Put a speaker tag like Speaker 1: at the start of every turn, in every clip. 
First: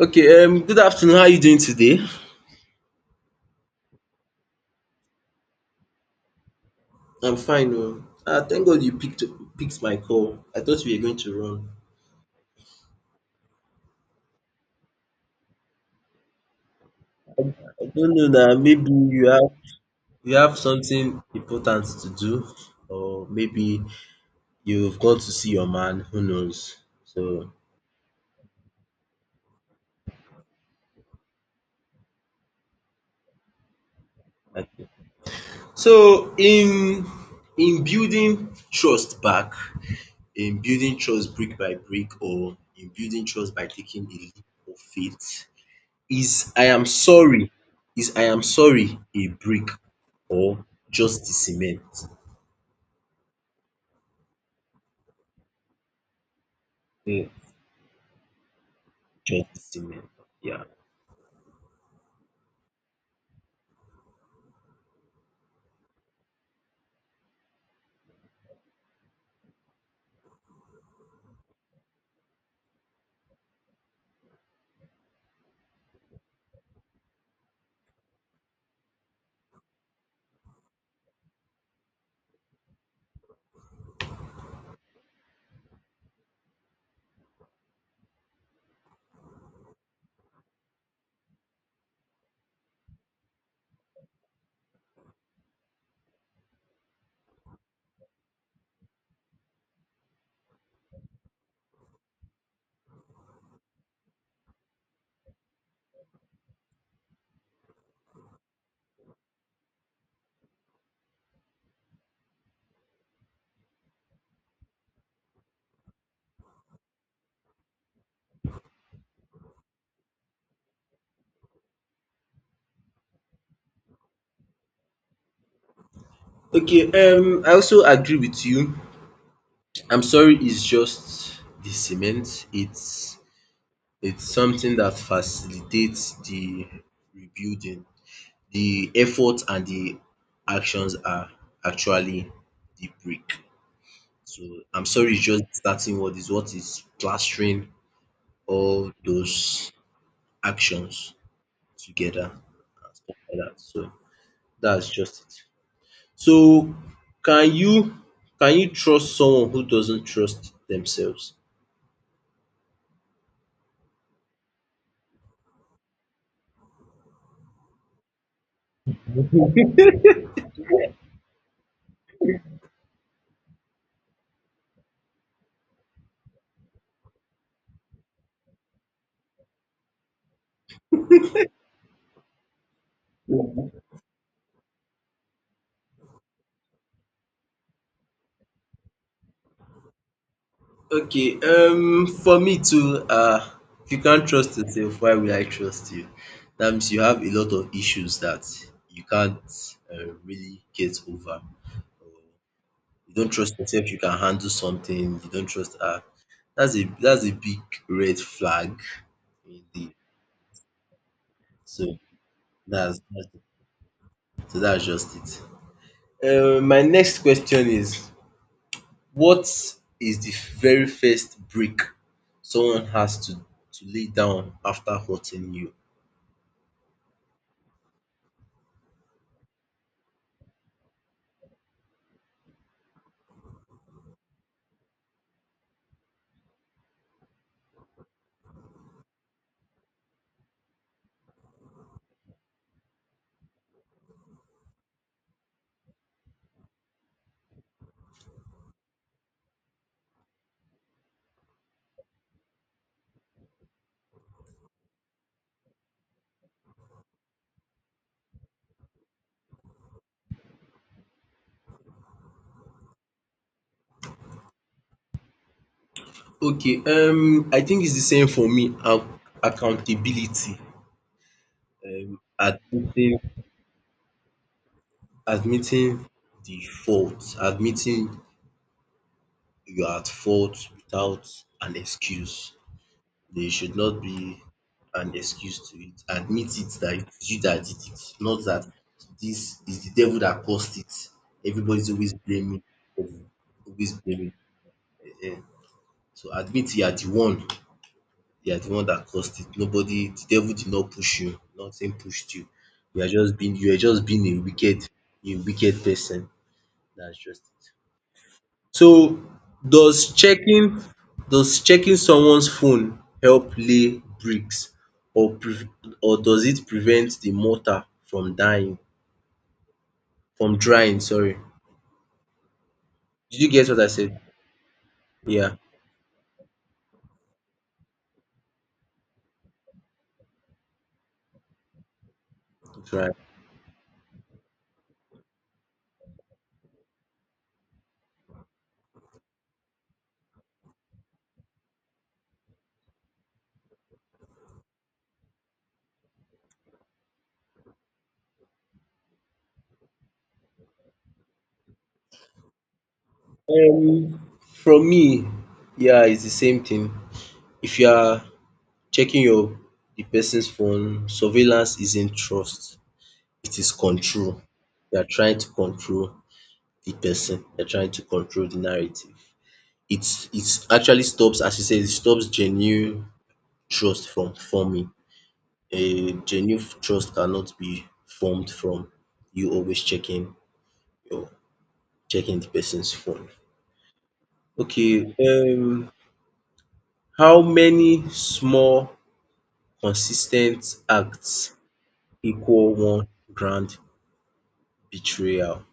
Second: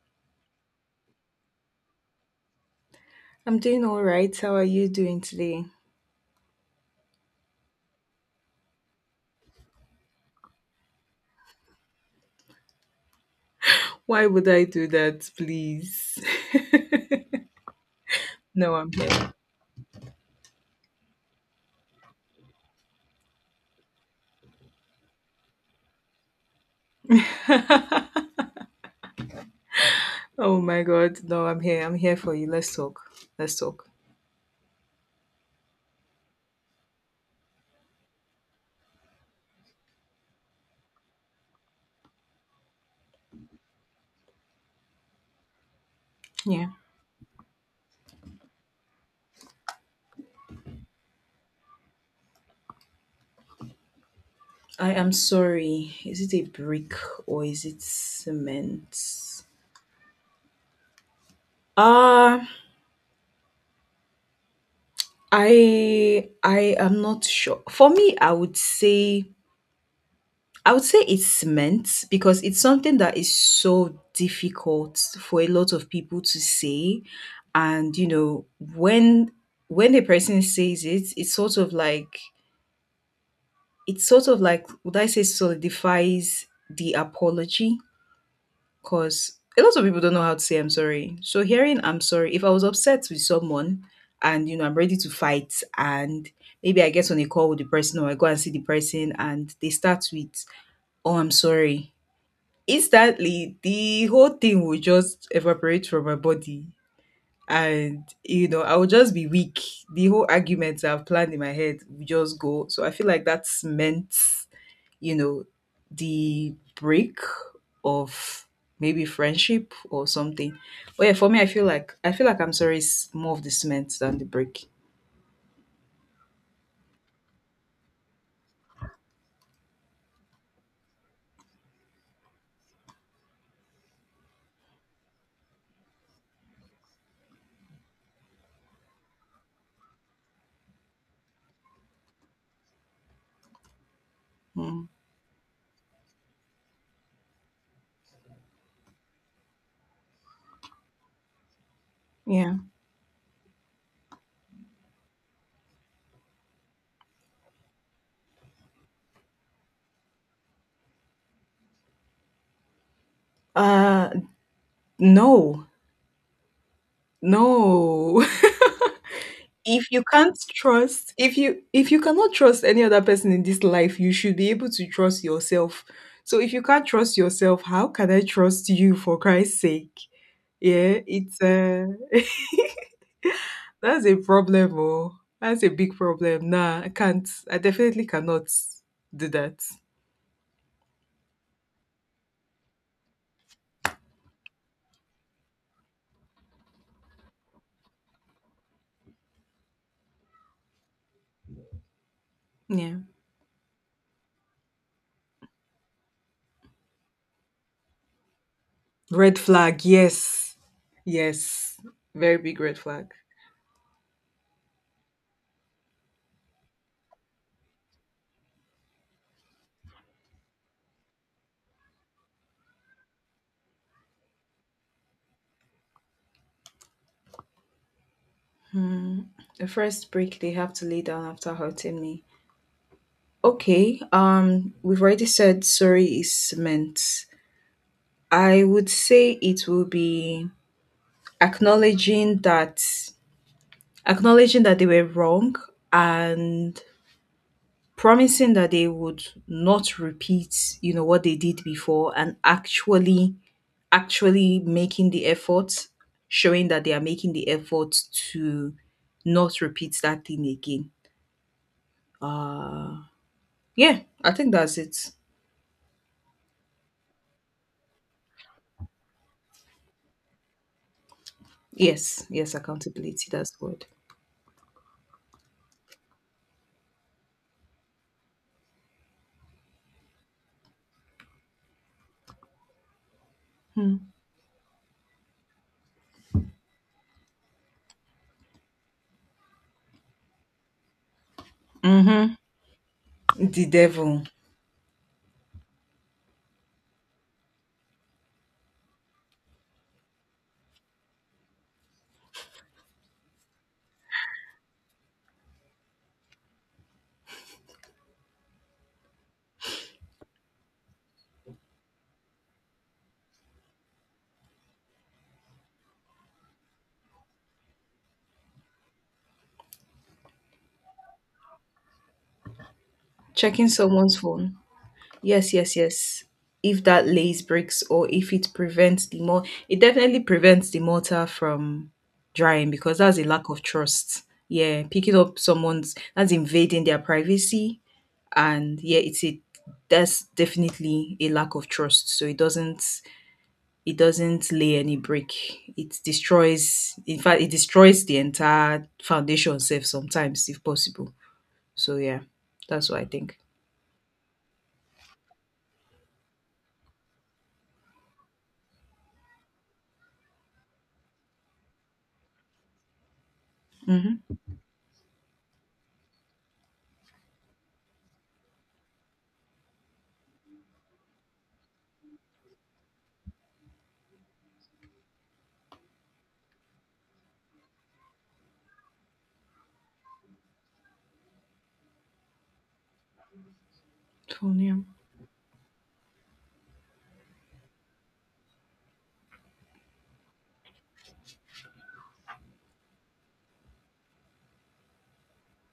Speaker 1: Okay, good afternoon. How are you doing today?
Speaker 2: I'm doing all right. How are you doing today?
Speaker 1: I'm fine. Oh. Ah, thank God you picked my call. I thought we were going to run.
Speaker 2: Why would I do that, please?
Speaker 1: I, I don't know, that
Speaker 2: No,
Speaker 1: maybe
Speaker 2: I'm
Speaker 1: you
Speaker 2: here.
Speaker 1: have something important to do, or maybe you've gone to see your man. Who knows? So,
Speaker 2: Oh my god, no, I'm here. I'm here for you. Let's talk. Let's talk.
Speaker 1: okay. So in building trust back, in building trust brick by brick, or in building trust by taking a leap of faith. Is I
Speaker 2: Yeah.
Speaker 1: am sorry is I am sorry a brick or just the cement?
Speaker 2: I am sorry. Is it a brick
Speaker 1: um
Speaker 2: or is it cement?
Speaker 1: just the cement. Yeah.
Speaker 2: Uh I am not sure. For me, I would say it's cement because it's something that is so difficult for a lot of people to say. And you know, when when a person says it, it's sort of like, would I say, solidifies the apology, because a lot of people don't know how to say I'm sorry. So hearing I'm sorry, if I was upset with someone and you know I'm ready to fight, and maybe I get on a call with the person or I go and see the person and they start with, oh, I'm sorry, instantly the whole thing will just evaporate from my body, and you know I will just be weak. The whole arguments I've planned in my head will just go. So I feel like that's meant, you know, the break of maybe friendship or something. But yeah, for me, I feel like I'm sorry is more of the cement than the break.
Speaker 1: Okay, I also agree with you. I'm sorry is just the cement. It's something that facilitates the rebuilding. The effort and the actions are actually the brick. So I'm
Speaker 2: Mm,
Speaker 1: sorry is just starting. What is, what is plastering all those actions together
Speaker 2: yeah.
Speaker 1: and stuff like that. So that's just it. So can you trust someone who doesn't trust themselves?
Speaker 2: uh no. No. If you can't trust, if you cannot trust any other person in this life, you should be able to trust yourself. So if you can't trust yourself, how can I trust you, for Christ's sake? Yeah, it's that's a problem. Oh, that's a big problem. Nah, I definitely cannot do that.
Speaker 1: Okay, for me too, if you can't trust yourself, why will I trust you? That means you have a lot of issues that you can't really get over.
Speaker 2: Yeah,
Speaker 1: You don't trust yourself you can handle something, you don't trust that's a big red flag
Speaker 2: red flag,
Speaker 1: indeed.
Speaker 2: yes. Yes,
Speaker 1: So
Speaker 2: very big red flag.
Speaker 1: that's so that's just it. My next question is, what is the very first break someone has to lay down after hurting you?
Speaker 2: The first brick they have to lay down after hurting me. Okay, we've already said sorry is meant. I would say it will be acknowledging that acknowledging that they were wrong, and promising that they would not repeat, you know, what they did before, and actually making the effort, showing that they are making the effort to not repeat that thing again. Uh yeah, I think that's it.
Speaker 1: Okay, I think it's the same for me. Accountability. Um
Speaker 2: Yes, yes,
Speaker 1: admitting
Speaker 2: accountability, that's the word.
Speaker 1: admitting the fault, admitting you are at fault without an excuse. There should not be an excuse to it. Admit it that it is you that did it, not that this is the devil that caused it. Everybody's always
Speaker 2: Mm-hmm.
Speaker 1: blaming the devil,
Speaker 2: The
Speaker 1: always
Speaker 2: devil.
Speaker 1: blaming. Ehen. So admit you are the one, you are the one that caused it. Nobody, the devil did not push you, nothing pushed you. You are just being, you are just being a wicked, a wicked person. That's just it. So does checking, does checking someone's phone help lay bricks, or or does it prevent the mortar from dying, from drying, sorry. Did you
Speaker 2: Checking
Speaker 1: get what I
Speaker 2: someone's
Speaker 1: said?
Speaker 2: phone.
Speaker 1: Yeah,
Speaker 2: Yes, yes, yes. If that lace breaks or if it prevents the mor It definitely prevents the mortar from drying
Speaker 1: it's
Speaker 2: because
Speaker 1: right.
Speaker 2: that's a lack of trust. Yeah, picking up someone's, that's invading their privacy, and yeah, it's a, that's definitely a lack of trust. So it doesn't, it doesn't lay any brick. It destroys, in fact it destroys the entire foundation Self sometimes, if possible. So yeah, that's what I think.
Speaker 1: From me, yeah, it's the same thing. If you are checking your, the person's phone, surveillance isn't trust, it is
Speaker 2: Mhm.
Speaker 1: control. You are trying to control the person, you are trying to control the narrative. It's actually stops, as you said, it stops genuine trust from forming. A genuine trust cannot be formed from you always checking your, checking the person's phone.
Speaker 2: Full name.
Speaker 1: Okay, how many small consistent acts equal one grand betrayal?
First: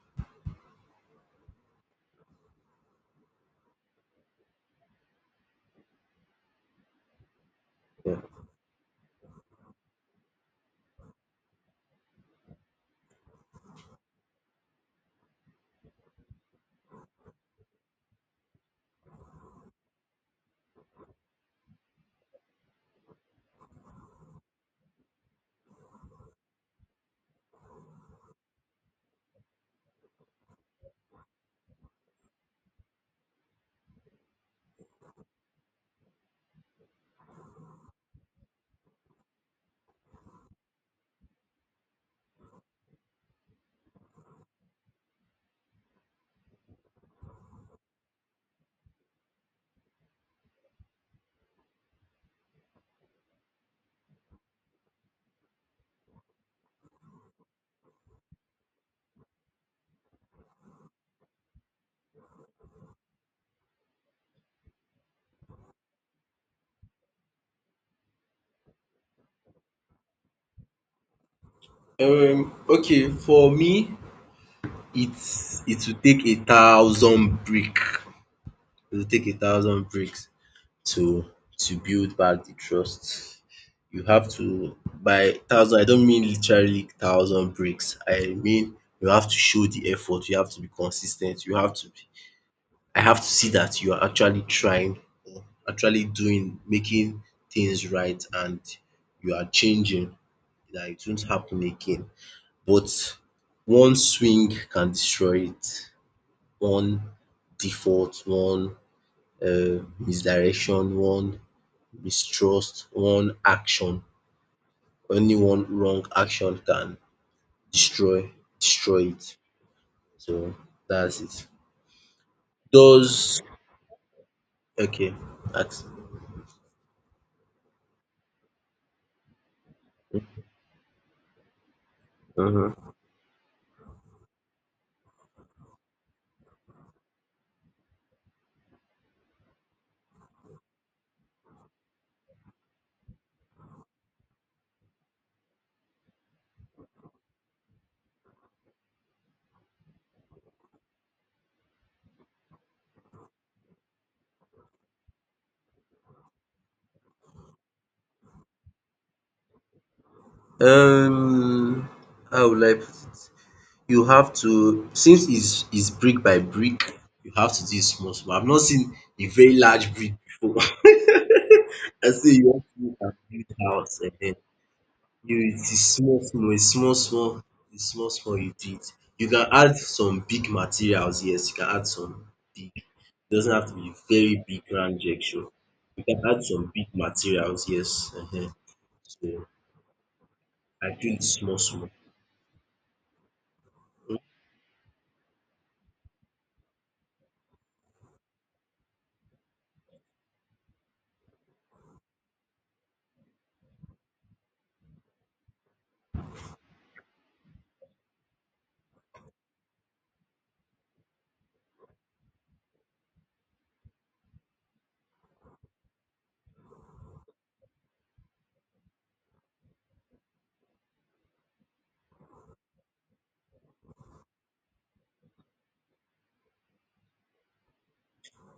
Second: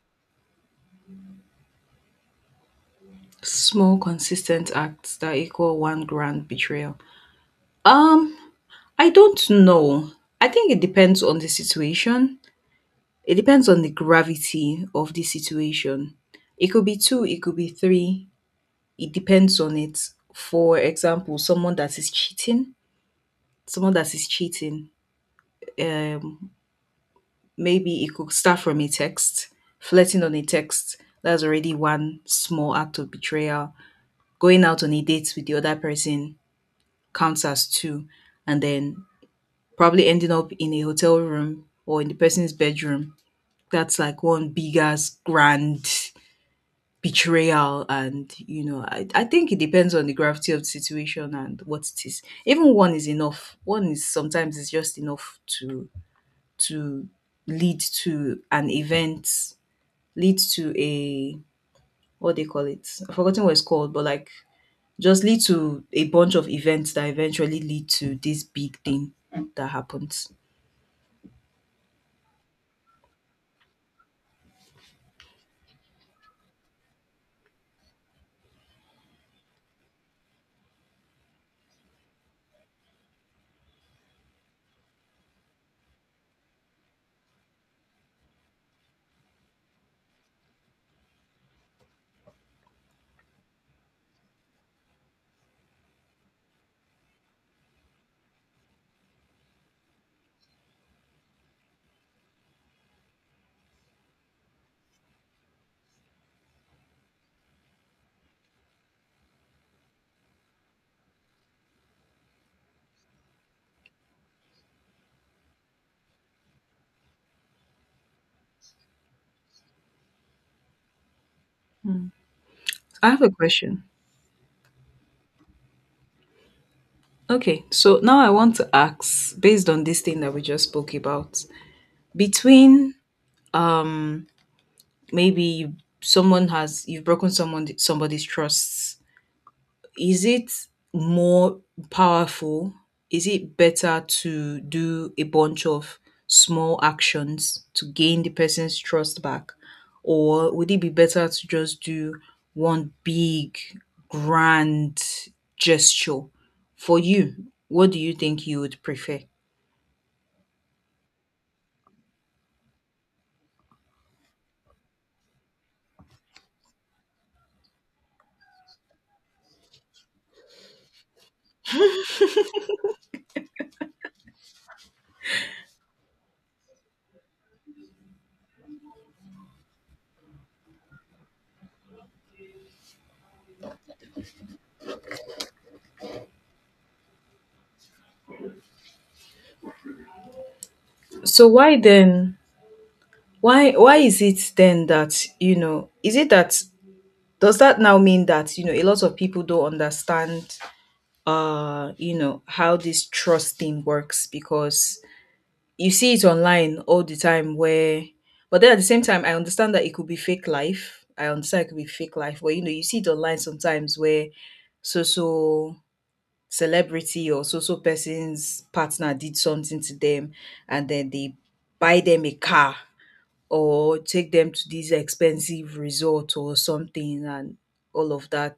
Speaker 2: Small consistent acts that equal one grand betrayal.
Speaker 1: Yeah.
Speaker 2: Um, I don't know. I think it depends on the situation. It depends on the gravity of the situation. It could be two, it could be three. It depends on it. For example, someone that is cheating, um, maybe it could start from a text, flirting on a text. That's already one small act of betrayal. Going out on a date with the other person counts as two, and then probably ending up in a hotel room or in the person's bedroom. That's like one big ass grand betrayal. And, you know, I think it depends on the gravity of the situation and what it is. Even one is enough. One is sometimes, is just enough to lead to an event, lead to a, what they call it. I've forgotten what it's called, but like, just lead to a bunch of events that eventually lead to this big thing that happens.
Speaker 1: Okay, for me it will take a thousand brick. It will take a thousand bricks to to build back the trust. You have to, by thousand I don't mean literally thousand bricks. I mean you have to show the effort, you have to be consistent. You have to be, I have to see that you are actually trying, or actually doing, making things right, and you are changing. That it won't happen again. But one swing can destroy it, one default, one misdirection, one mistrust, one action. Only one wrong action can destroy, destroy it. So that's it.
Speaker 2: I have a
Speaker 1: Does
Speaker 2: question.
Speaker 1: okay, ask.
Speaker 2: Okay, so now I want to ask, based on this thing that we just spoke about,
Speaker 1: Mhm.
Speaker 2: between maybe you- someone has, you've broken someone somebody's trust. Is it more powerful? Is it better to do a bunch of small actions to gain the person's trust back? Or would it be better to just do one big, grand gesture for you? What do you think you would prefer?
Speaker 1: Um, how will I put it? You have to, since it's brick by brick, you have to do it small small. I've not seen a very large brick before. I say you want to build house. Ehen. You, it's small small, the small small you did. You can add some big materials, yes, you can add some big. It doesn't have to be very big grand gesture. You can add some big materials, yes. So I feel it
Speaker 2: So
Speaker 1: small
Speaker 2: why
Speaker 1: small.
Speaker 2: then, why is it then that, you know, is it that, does that now mean that, you know, a lot of people don't understand you know how this trust thing works? Because you see it online all the time where, but then at the same time I understand that it could be fake life, I understand it could be fake life, but you know you see it online sometimes where so so celebrity or so so person's partner did something to them, and then they buy them a car or take them to this expensive resort or something, and all of that.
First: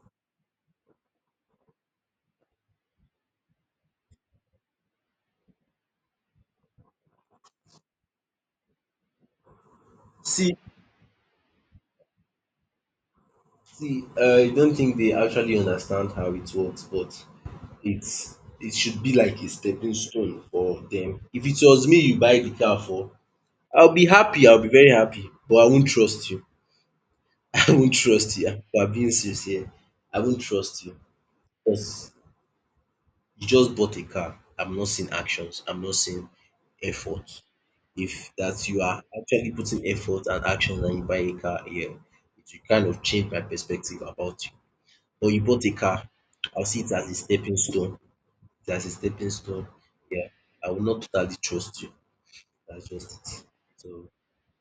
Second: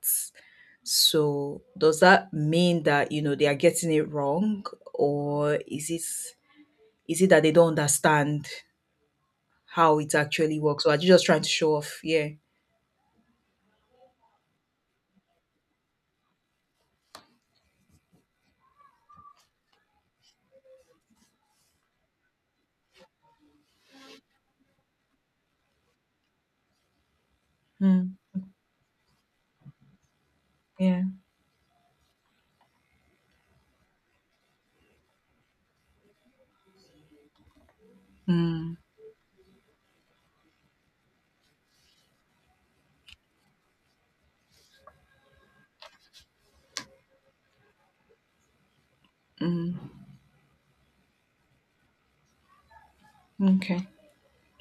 Speaker 2: So does that mean that, you know, they are getting it wrong? Or is it, is it that they don't understand how it
Speaker 1: See,
Speaker 2: actually works, or are you just trying to show off? Yeah.
Speaker 1: see, I don't think they actually understand how it works, but it's it should be like a stepping stone for them. If it was me you buy the car for, I'll be happy, I'll be very happy, but I won't trust you. I won't
Speaker 2: Mm,
Speaker 1: trust you. If I'm being sincere, I won't trust you
Speaker 2: yeah.
Speaker 1: because you just bought a car. I'm not seeing actions. I'm not seeing effort. If that
Speaker 2: Mm,
Speaker 1: you are actually putting effort and actions and you buy a car, yeah, it will kind of change my perspective about you. But you bought a car, I'll see it as a stepping stone. It's, as a stepping stone,
Speaker 2: mm,
Speaker 1: I will not totally trust you. That's just it.
Speaker 2: okay.
Speaker 1: So,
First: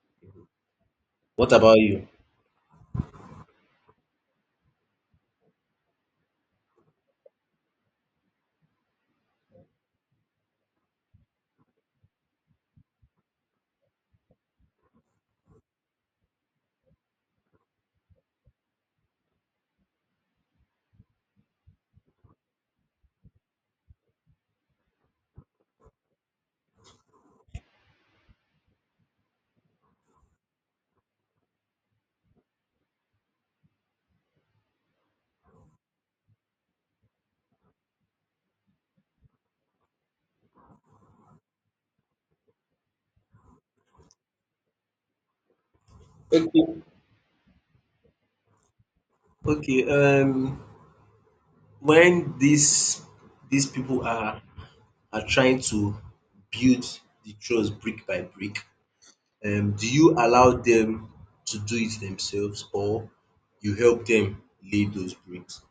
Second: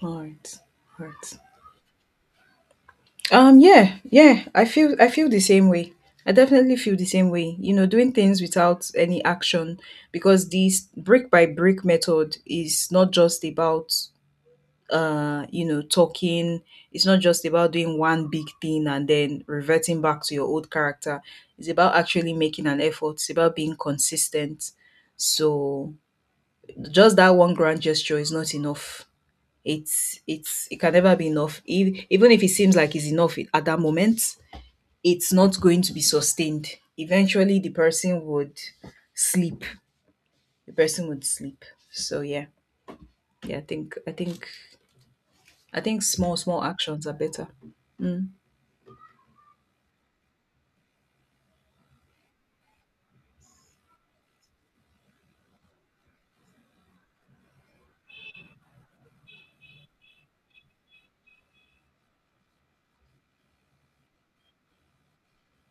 Speaker 2: All
Speaker 1: mhm.
Speaker 2: right. All right.
Speaker 1: What about you?
Speaker 2: Yeah, yeah. I feel, I feel the same way. I definitely feel the same way. You know, doing things without any action, because this brick by brick method is not just about you know talking, it's not just about doing one big thing and then reverting back to your old character, it's about actually making an effort, it's about being consistent. So just that one grand gesture is not enough. It's it can never be enough. Even if it seems like it's enough at that moment, it's not going to be sustained. Eventually the person would sleep, the person would sleep. So yeah, yeah, I think small small
Speaker 1: Okay.
Speaker 2: actions are better. Mm.
Speaker 1: Okay. When these people are trying to build the trust brick by brick, do you allow them to do it themselves, or you help them lay those bricks?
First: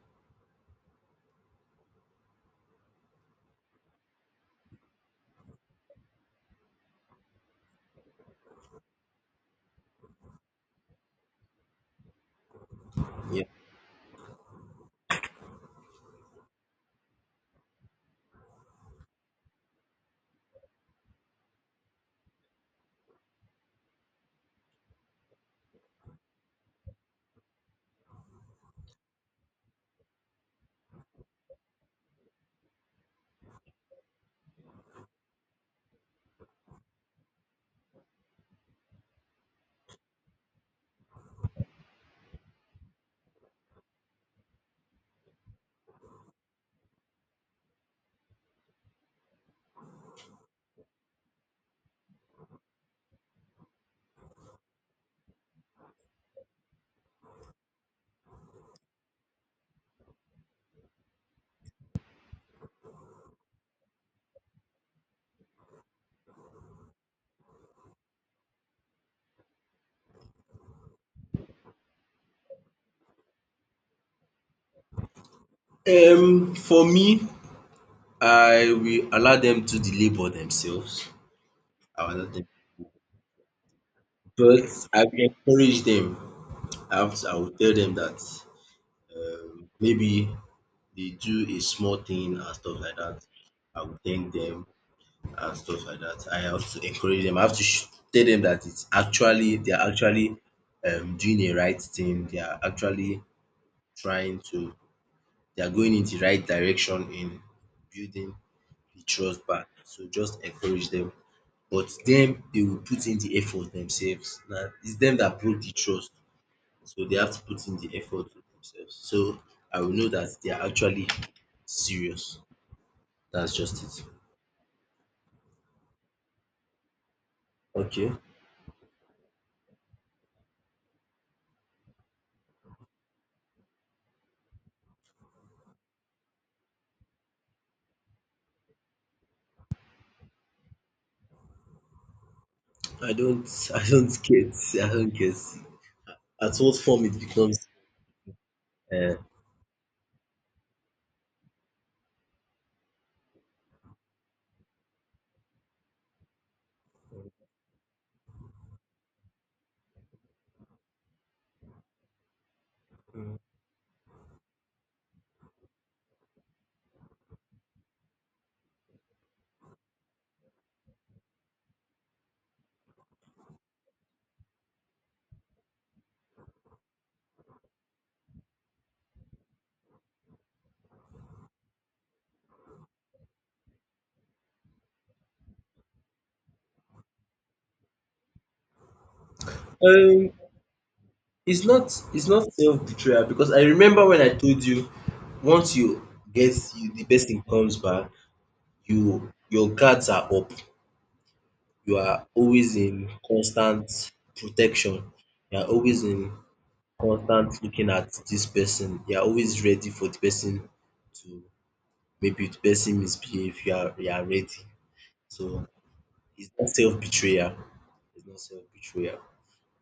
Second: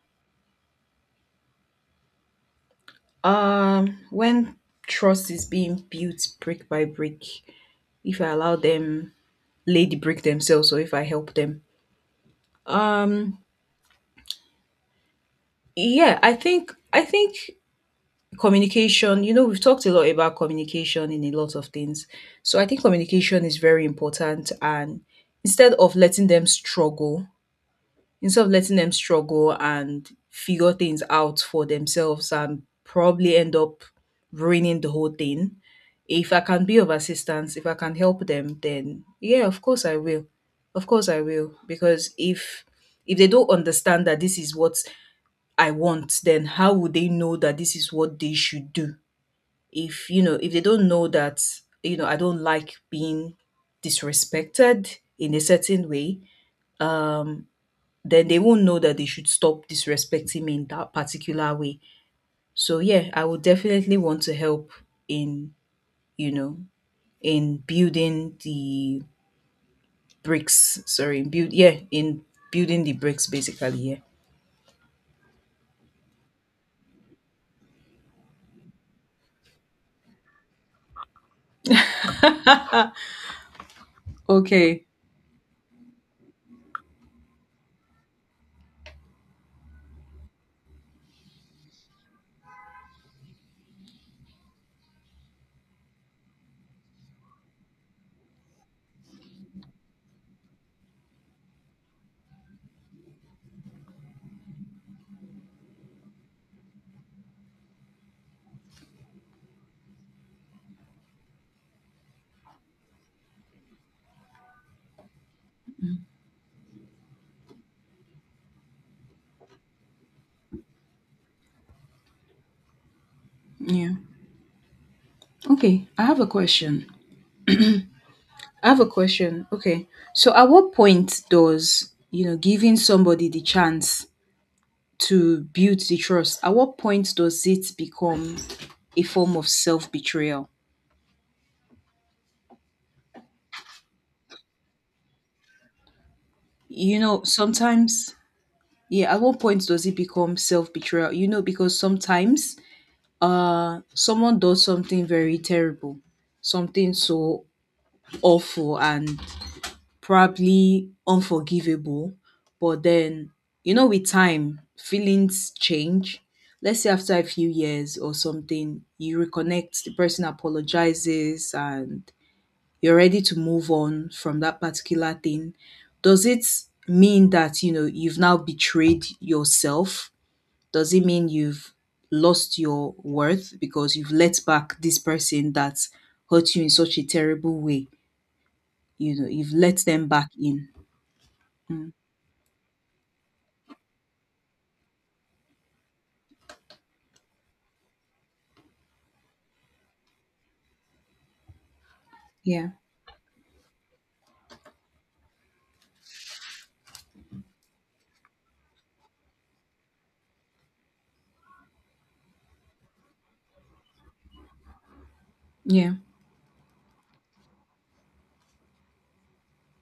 Speaker 2: When trust is being built brick by brick, if I allow them lay the brick themselves or if I help them. Um,
Speaker 1: Yeah.
Speaker 2: yeah, I think communication, you know, we've talked a lot about communication in a lot of things. So I think communication is very important, and instead of letting them struggle instead of letting them struggle and figure things out for themselves and probably end up ruining the whole thing. If I can be of assistance, if I can help them, then yeah, of course I will. Of course I will. Because if, they don't understand that this is what I want, then how would they know that this is what they should do? If you know, if they don't know that, you know, I don't like being disrespected in a certain way, um, then they won't know that they should stop disrespecting me in that particular way. So yeah, I would definitely want to help in, you know, in building the bricks. Sorry, build, yeah, in building the bricks basically, yeah.
Speaker 1: For me, I will allow them to do the labor themselves. I will allow them. But
Speaker 2: Okay.
Speaker 1: I will encourage them. I will tell them that maybe they do a small thing and stuff like that. I will thank them and stuff like that. I have to encourage them. I have to tell them that it's actually, they are actually, doing the right thing. They are actually trying to. They are going in the right direction in building the trust back. So just encourage them. But them, they will put in the effort themselves. Now it's them that broke the trust, so they have to put in the effort themselves. So I will know that they are actually serious. That's just
Speaker 2: Yeah.
Speaker 1: it.
Speaker 2: Okay. I have a question.
Speaker 1: Okay.
Speaker 2: I have a question. Okay. So at what point does, you know, giving somebody the chance to build the trust, at what point does it become a form of self betrayal?
Speaker 1: I don't I don't get, I don't get at what
Speaker 2: You
Speaker 1: form it
Speaker 2: know,
Speaker 1: becomes.
Speaker 2: sometimes, yeah,
Speaker 1: Uh,
Speaker 2: at what point does it become self betrayal? You know, because sometimes someone does something very terrible, something so awful and probably unforgivable, but then, you know, with time, feelings change. Let's say after a few years or something, you reconnect, the person apologizes, and you're ready to move on from that particular thing. Does it mean that, you know, you've now betrayed yourself? Does it mean you've lost your worth because you've let back this person that hurt you in such a terrible way? You know, you've let them back
Speaker 1: um,
Speaker 2: in.
Speaker 1: it's not, it's not self betrayal because I remember when I told you, once you get, you the person comes back, you, your guards are up. You are
Speaker 2: Yeah.
Speaker 1: always in constant protection. You are always in constant looking at this person. You are always ready for the person to, maybe the person misbehave. You are ready. So
Speaker 2: Yeah.
Speaker 1: it's not self betrayal. It's not self betrayal.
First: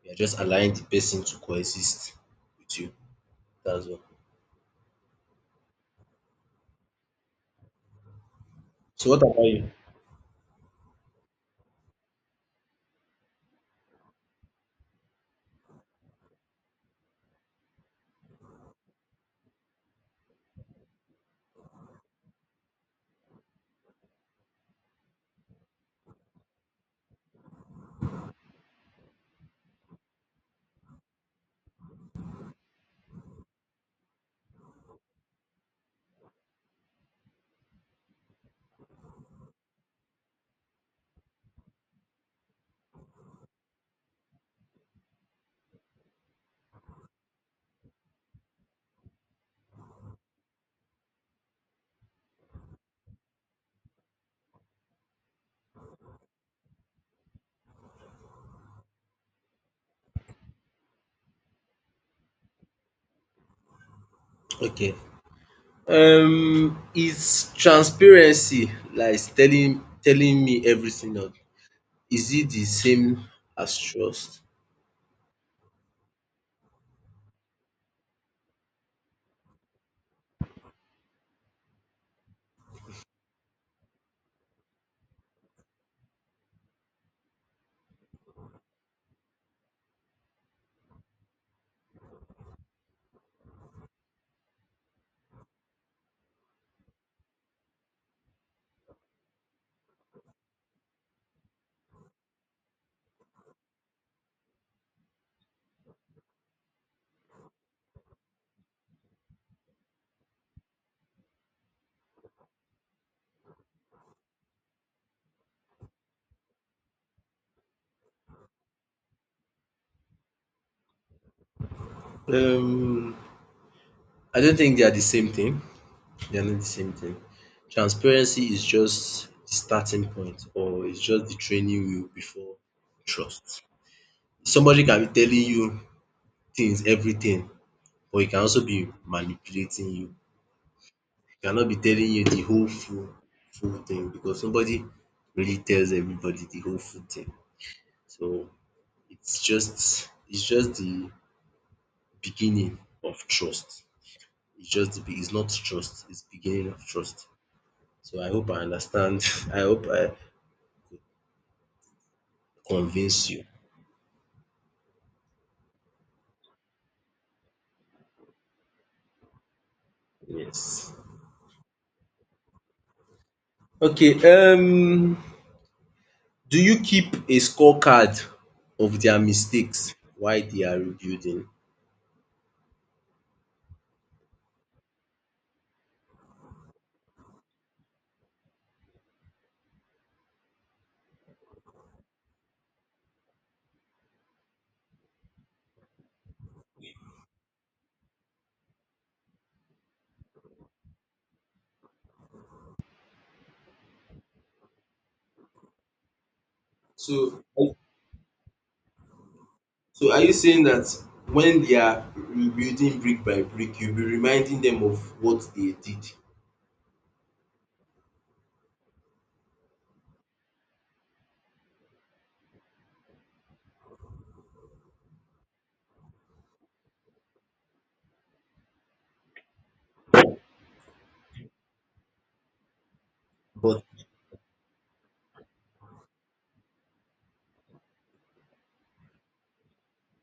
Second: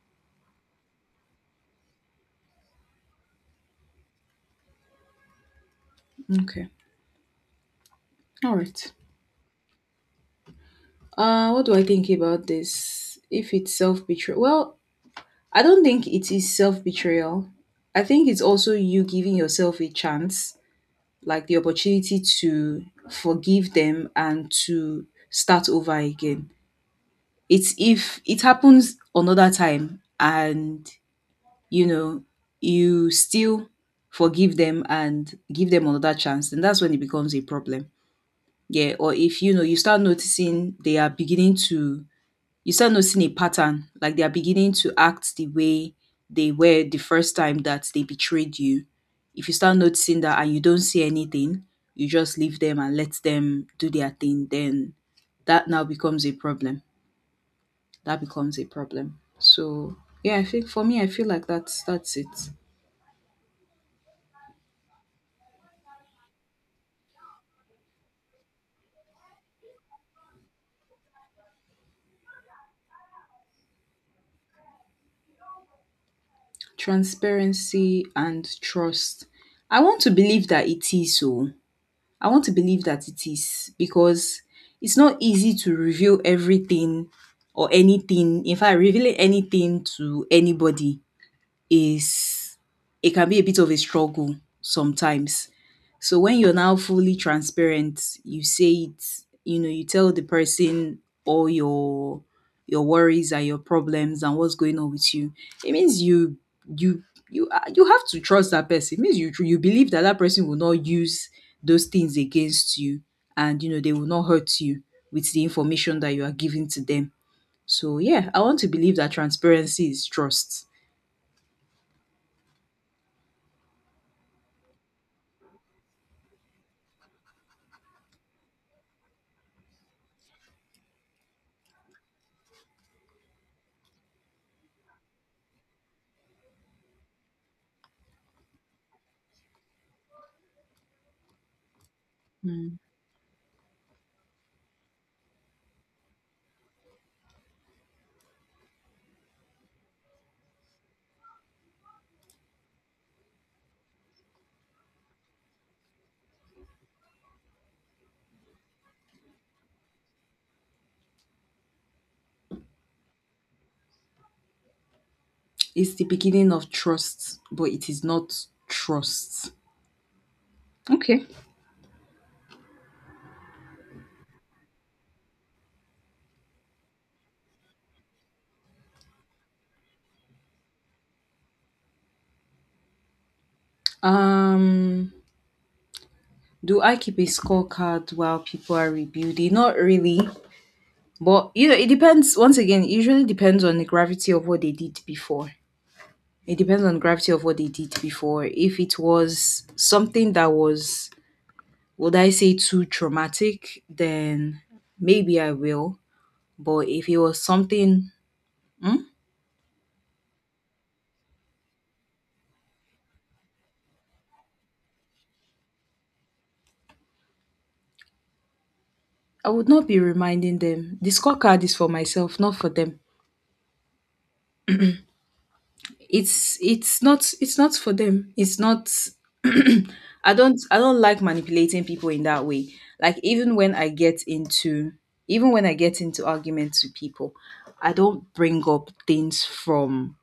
Speaker 1: You're just allowing the person to coexist with you. That's all.
Speaker 2: Okay. All right.
Speaker 1: So what about you?
Speaker 2: What do I think about this? If it's self betrayal, well, I don't think it is self betrayal. I think it's also you giving yourself a chance, like the opportunity to forgive them and to start over again. It's, if it happens another time and you know you still forgive them and give them another chance, then that's when it becomes a problem. Yeah, or if you know you start noticing they are beginning to, you start noticing a pattern, like they are beginning to act the way they were the first time that they betrayed you. If you start noticing that and you don't see anything, you just leave them and let them do their thing, then that now becomes a problem. That becomes a problem. So yeah, I think for me, I feel like that's it.
Speaker 1: Okay. Is transparency like telling, telling me everything, or is it the same as trust?
Speaker 2: Transparency and trust. I want to believe that it is so. I want to believe that it is, because it's not easy to reveal everything or anything. In fact, revealing anything to anybody is, it can be a bit of a struggle sometimes. So when you're now fully transparent, you say it, you know, you tell the person all your worries and your problems and what's going on with you. It means you, you you are- you have to trust that person. It means you you believe that that person will not use those things against you, and you know they will not hurt you with the information that you are giving to them. So yeah, I want to believe that transparency is trust.
Speaker 1: Um, I don't think they are the same thing. They are not the same thing. Transparency is just the starting point, or it's just the training wheel before trust. Somebody can be telling you things, everything, but he can also be manipulating you. Cannot be telling you the whole
Speaker 2: Mm.
Speaker 1: full thing because nobody really tells everybody the whole full thing. So it's just the beginning of trust. It's just the it's not trust, it's beginning of trust. So I hope I understand. I hope I convince you.
Speaker 2: It's the beginning of trust, but it is not trust.
Speaker 1: Yes.
Speaker 2: Okay.
Speaker 1: Okay, do you keep a scorecard of their mistakes while they are rebuilding?
Speaker 2: Um, do I keep a scorecard while people are rebuilding? Not really, but it depends. Once again, it usually depends on the gravity of what they did before. It depends on the gravity of what they did before. If it was something that was, would I say, too traumatic, then maybe I will. But if it was
Speaker 1: So,
Speaker 2: something, hmm,
Speaker 1: so are you saying that when they are rebuilding brick by brick, you'll be reminding them of what they did?
Speaker 2: I would not be reminding them. The scorecard is for myself, not for them. It's not it's not for them. It's not I don't like manipulating people in that way. Like even when
Speaker 1: But
Speaker 2: I get into Even when I get into arguments with people, I don't bring up things from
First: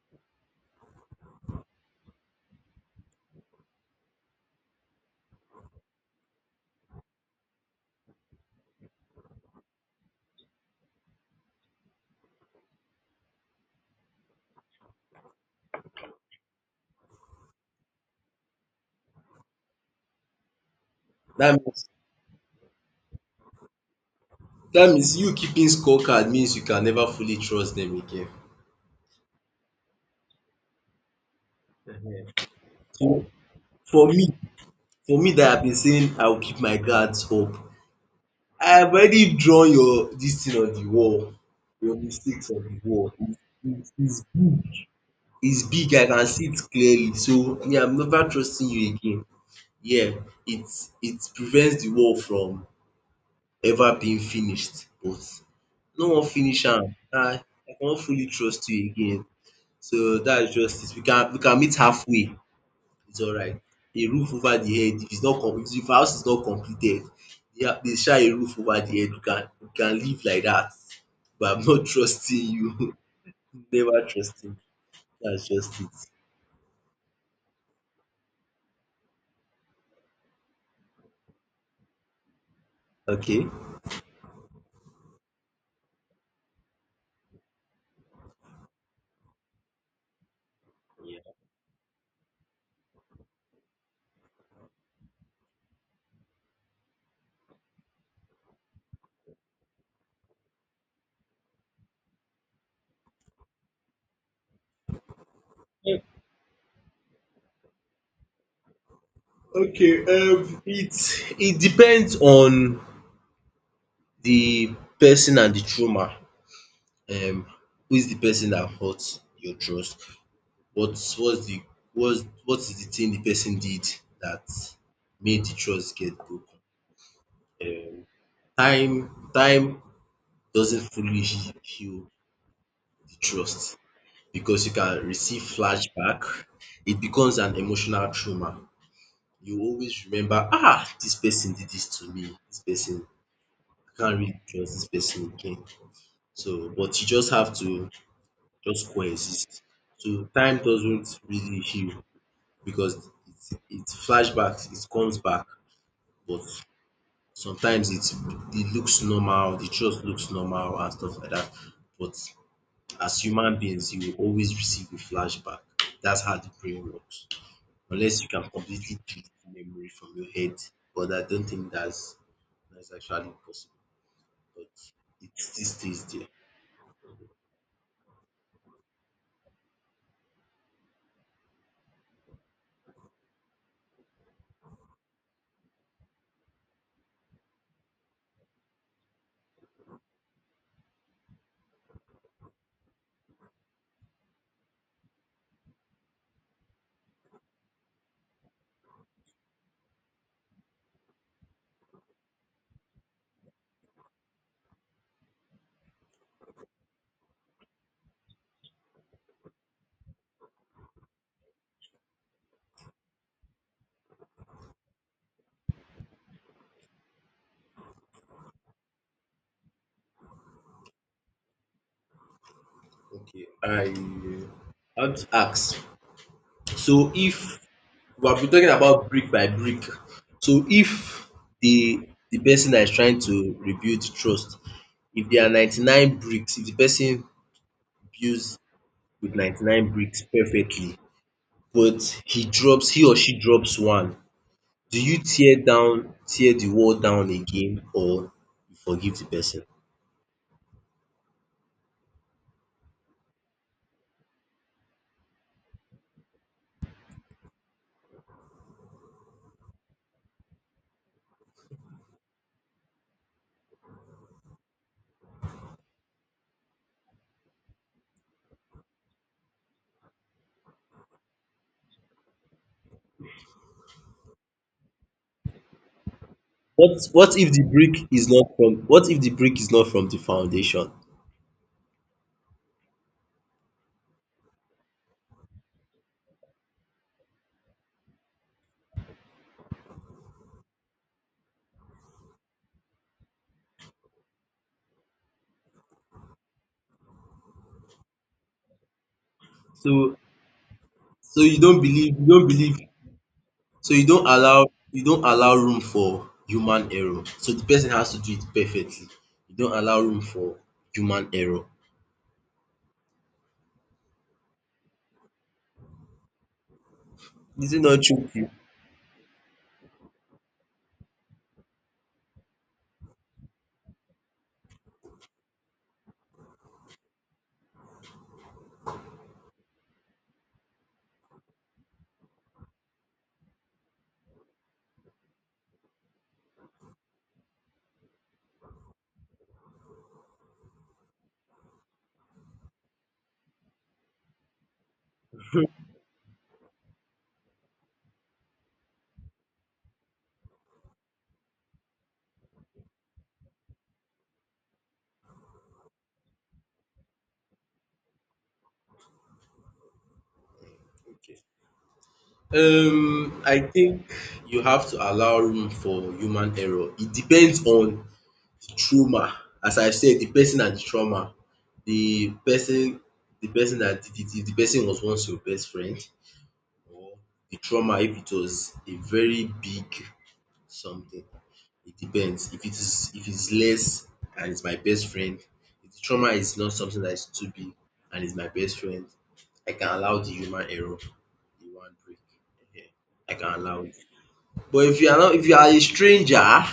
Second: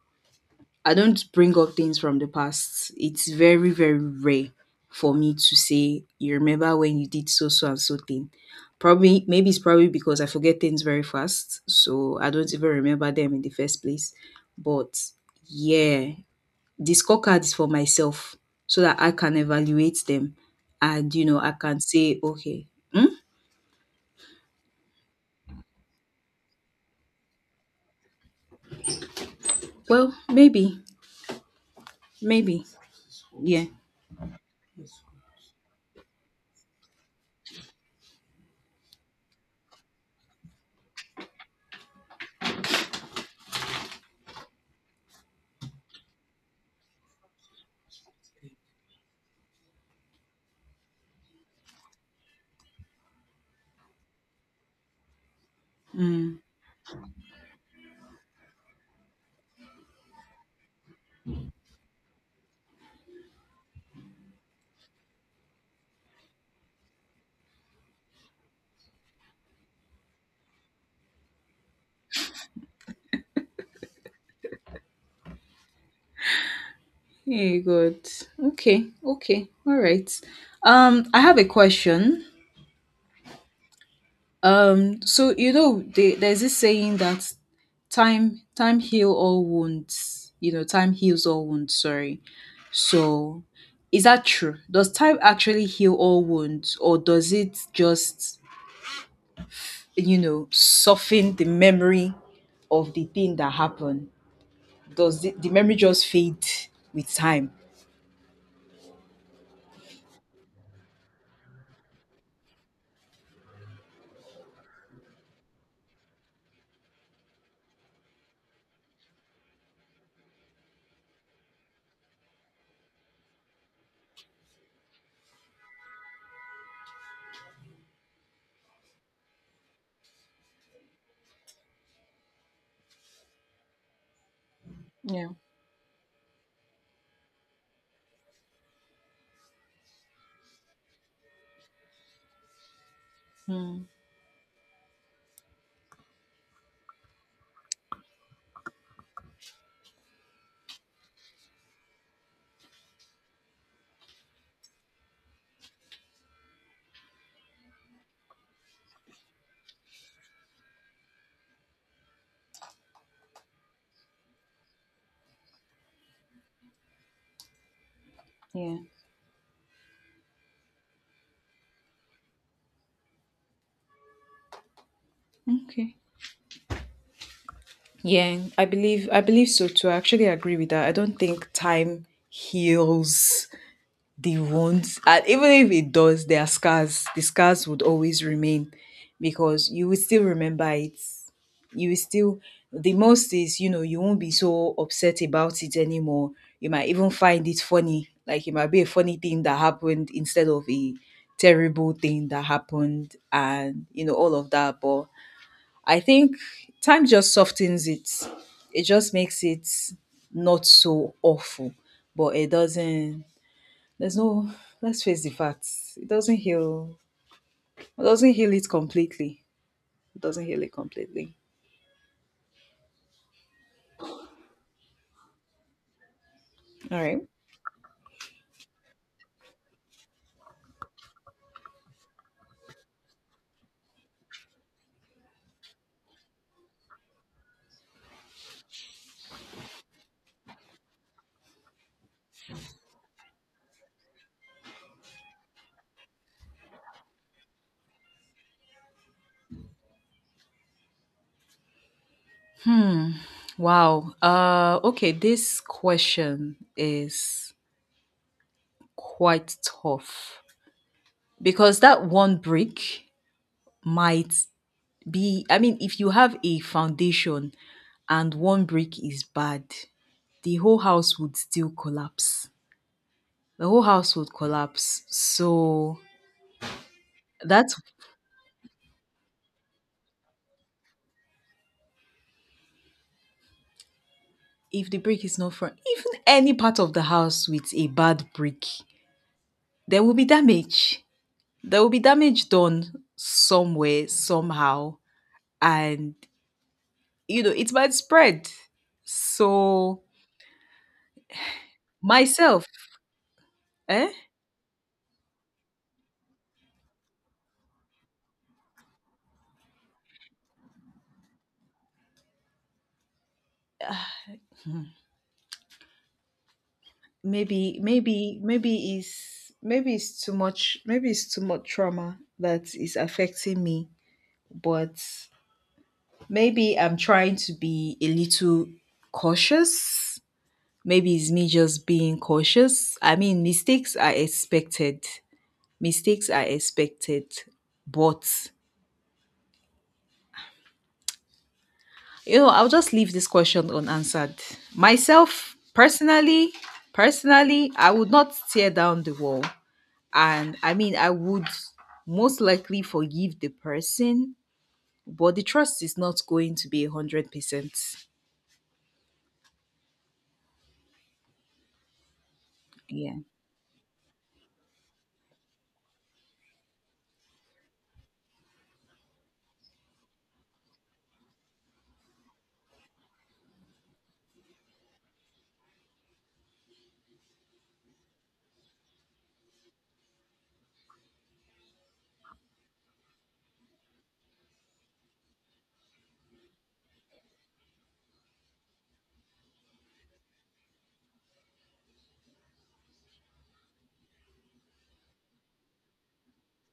Speaker 2: I don't bring up things from the past. It's very very rare for me to say you remember when you did so so and so thing. Probably maybe it's probably because I forget things very fast, so I don't even remember them in the first place. But yeah, the scorecards for myself so that I can evaluate them and I
Speaker 1: that
Speaker 2: can
Speaker 1: means
Speaker 2: say, okay, hmm,
Speaker 1: that means you keeping scorecard means you can never fully trust them again.
Speaker 2: well, maybe, maybe,
Speaker 1: So
Speaker 2: yeah.
Speaker 1: for me, for me that I've been saying I'll keep my guards up, I've already drawn your this thing on the wall, your mistakes on the wall. It's, it's, it's big, I can see it clearly. So me, I'm never trusting you again. Yeah, it it prevents the wall from ever been finished, but no wan
Speaker 2: Mm.
Speaker 1: finish am. Ah, I cannot fully trust you again. So that's just it. We can meet halfway. It's alright. A roof over the head, if it's not complete, if our house is not completed, yeah, they share a roof over the head. We can live like that. But I'm not trusting you. Never trusting. That's just it.
Speaker 2: Hey, good. Okay, okay, all right. I have a question.
Speaker 1: Okay?
Speaker 2: So there's this saying that time heal all wounds. You know, time heals
Speaker 1: Yeah.
Speaker 2: all wounds. Sorry. So, is that true? Does time actually heal all wounds, or does it just soften the memory of the thing that happened? Does the memory just fade with time?
Speaker 1: Okay, it, it depends on the person and the trauma. um who is the person that hurt your trust? What's the, what's what is the thing the person did that made the trust get broken? um Time, time doesn't fully heal the trust because you can
Speaker 2: Yeah.
Speaker 1: receive flashback. It becomes an emotional trauma. You always remember, ah, this person did this to me. This person,
Speaker 2: Hmm.
Speaker 1: I can't really trust this person again. So, but you just have to just coexist. So time doesn't really heal because it flashbacks, it comes back, but sometimes it's, it looks normal, the trust looks normal and stuff like that. But as human beings, you will always receive a flashback. That's how the brain works. Unless you can
Speaker 2: Yeah.
Speaker 1: completely delete the memory from your head, but I don't think that's actually possible. But it still
Speaker 2: Okay.
Speaker 1: stays there.
Speaker 2: Yeah, I believe so too. I actually agree with that. I don't think time heals. They won't. And even if it does, there are scars. The scars would always remain, because you will still remember it. You will still, the most is, you know, you won't be so upset about it anymore. You might even find it funny, like it might be a funny thing that happened instead of a terrible thing that happened, and you know, all of that. But I think time just softens it. It just makes it not so awful, but it doesn't, there's no, let's face the facts. It doesn't heal, it doesn't heal it completely. It doesn't heal it completely.
Speaker 1: Okay, I want to ask.
Speaker 2: All
Speaker 1: So
Speaker 2: right.
Speaker 1: if we have been talking about brick by brick. So if the the person that is trying to rebuild trust, if there are 99 bricks, if the person builds with 99 bricks perfectly but he or she drops one, do you tear the wall down again or you forgive the person?
Speaker 2: Wow. Okay. This question is quite tough, because that one brick might be, I mean, if you have a foundation and one brick is bad, the whole house would still collapse. The whole house would collapse. So that.
Speaker 1: What if the brick is not from the foundation?
Speaker 2: If the brick is not from even any part of the house with a bad brick, there will be damage. There will be damage done somewhere, somehow, and you know it might spread. So
Speaker 1: So so
Speaker 2: myself,
Speaker 1: you
Speaker 2: eh?
Speaker 1: don't allow room for human error. So the person has to do it perfectly. You don't allow room for human error. Is it
Speaker 2: Maybe,
Speaker 1: not true?
Speaker 2: maybe, maybe is, maybe it's too much. Maybe it's too much trauma that is affecting me. But maybe I'm trying to be a little cautious. Maybe it's me just being cautious. I mean, mistakes are expected. Mistakes are expected. But, you know, I'll just leave this question unanswered. Myself, personally, personally, I would not tear down the wall. And I mean, I would most likely forgive the person, but the trust is not going to be 100%.
Speaker 1: Okay.
Speaker 2: Yeah.
Speaker 1: I think you have to allow room for human error. It depends on the trauma. As I said, the person and the trauma. The person, the person that did it, if the person was once your best friend, or the trauma if it was a very big something. It depends. If it's less and it's my best friend, if the trauma is not something that is too big and it's my best friend, I can allow the human error, the one break. Ehen, I can allow it. But if you are not if you are a stranger,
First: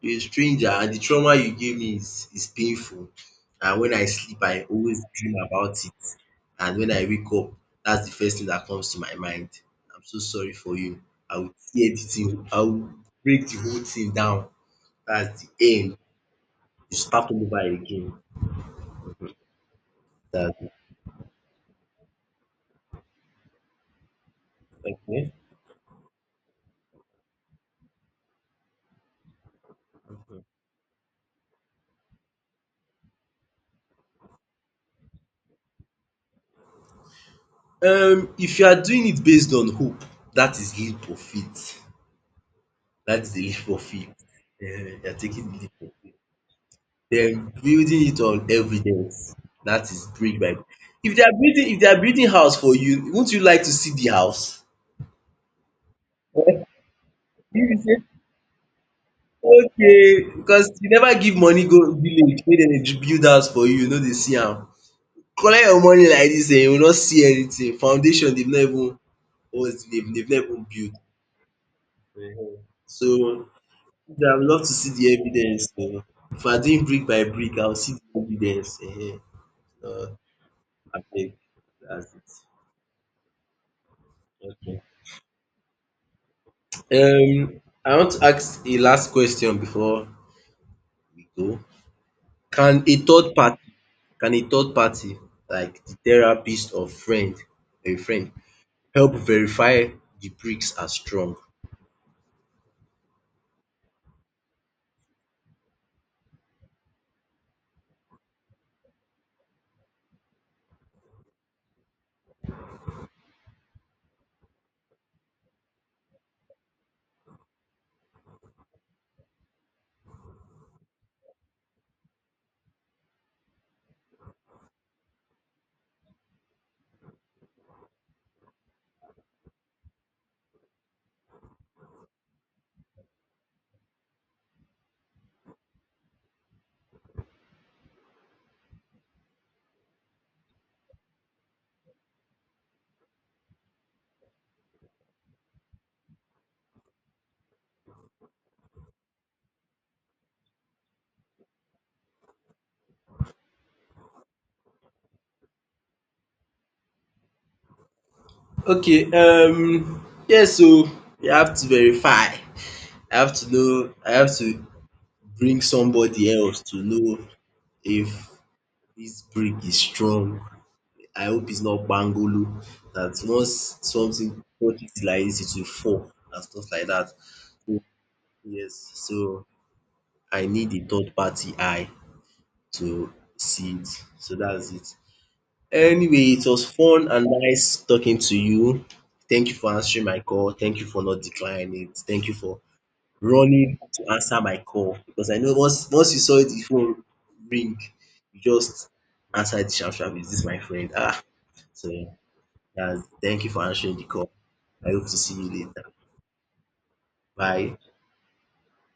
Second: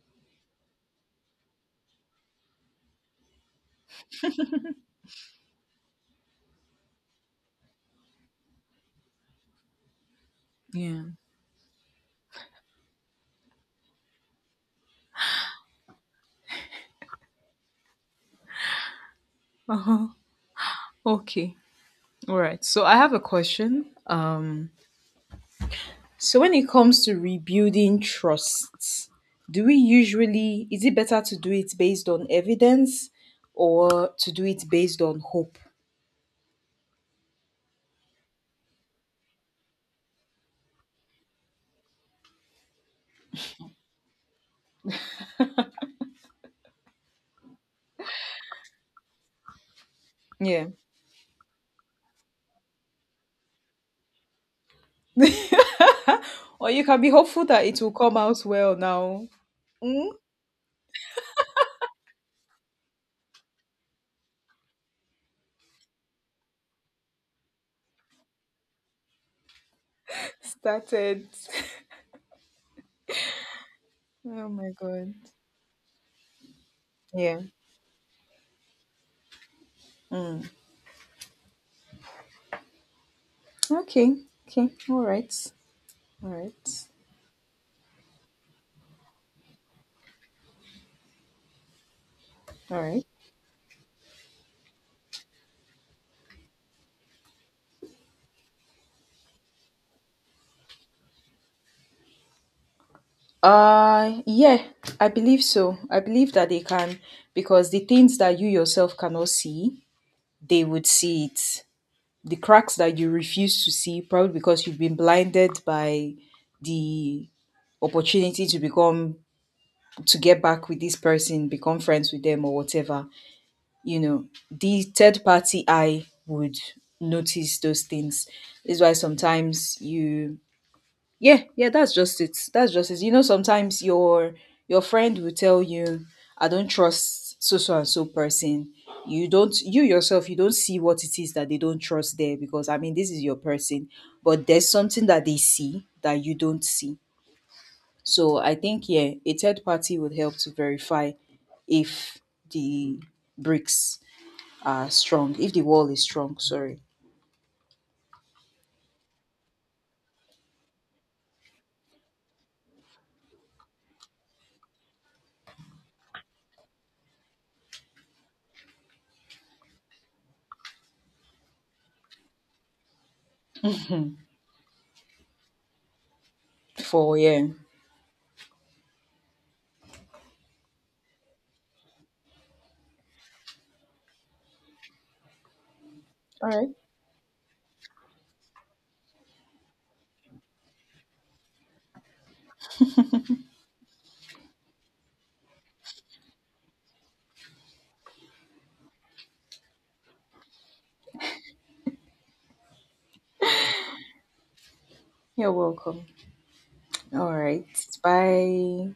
Speaker 1: you're a stranger and the trauma you gave me is painful and when I sleep I always dream about it and when I wake up that's the first thing that comes to my mind. I'm so sorry for you.
Speaker 2: Yeah.
Speaker 1: I will break the whole thing down, that's the end. You start all over again.
Speaker 2: Uh-huh.
Speaker 1: That's it.
Speaker 2: Okay. All right. So I have a question.
Speaker 1: Okay.
Speaker 2: So when it comes to rebuilding trust, do we usually, is it better to do it based on evidence or to do it based on hope?
Speaker 1: If you are doing it based on hope, that is leap of faith. That is a leap of faith. Ehen, you are taking the leap of faith. Then building it on evidence. That is brick by brick.
Speaker 2: Yeah.
Speaker 1: If they are building house for you, won't you like to see the house?
Speaker 2: Or you can be hopeful that
Speaker 1: You be
Speaker 2: it will
Speaker 1: say
Speaker 2: come out well now.
Speaker 1: okay
Speaker 2: Mm?
Speaker 1: because you never give money go village make dem dey build house for you, you no dey see am. Collect your money like dis you no see anything. Foundation dem no even or they've not built.
Speaker 2: Started.
Speaker 1: Mhm. So I would
Speaker 2: Oh
Speaker 1: love
Speaker 2: my
Speaker 1: to see the
Speaker 2: god.
Speaker 1: evidence. If I doing brick by
Speaker 2: Yeah.
Speaker 1: brick, I will see the evidence. Um
Speaker 2: Mm.
Speaker 1: abeg dats it.
Speaker 2: Okay. Okay. All right. All right.
Speaker 1: Okay. I want to ask a last question before we go.
Speaker 2: All
Speaker 1: Can a
Speaker 2: right.
Speaker 1: third party can a third party like the therapist or friend a friend help verify the bricks are strong?
Speaker 2: Yeah, I believe so. I believe that they can, because the things that you yourself cannot see, they would see it. The cracks that you refuse to see, probably because you've been blinded by the opportunity to become, to get back with this person, become friends with them or whatever, you know, the third party eye would notice those things. This is why sometimes you, yeah, yeah, that's just it. That's just it. You know, sometimes your friend will tell you, I don't trust so so and so person. You don't, you yourself, you don't see what it is that they don't trust there, because I mean this is your person, but there's something that they see that you don't see. So I think yeah, a third party would help to verify if the bricks are strong, if the wall is strong, sorry.
Speaker 1: Okay, yes. So you have to verify. I have to know, I have to bring somebody else to know if this brick is strong. I hope it's not bangolo. That once something touches it like this, it will fall and stuff like that.
Speaker 2: For yeah.
Speaker 1: So, yes, so I need a third party eye to see it. So that's it. Anyway, it
Speaker 2: All
Speaker 1: was
Speaker 2: right.
Speaker 1: fun and nice talking to you. Thank you for answering my call. Thank you for not declining it. Thank you for running to answer my call because I know once you saw the phone ring, you just answer it sharp sharp, "Is this my friend?" Ah! So, that's thank you for answering the call. I hope to see you
Speaker 2: You're
Speaker 1: later.
Speaker 2: welcome. All right.
Speaker 1: Bye.
Speaker 2: Bye.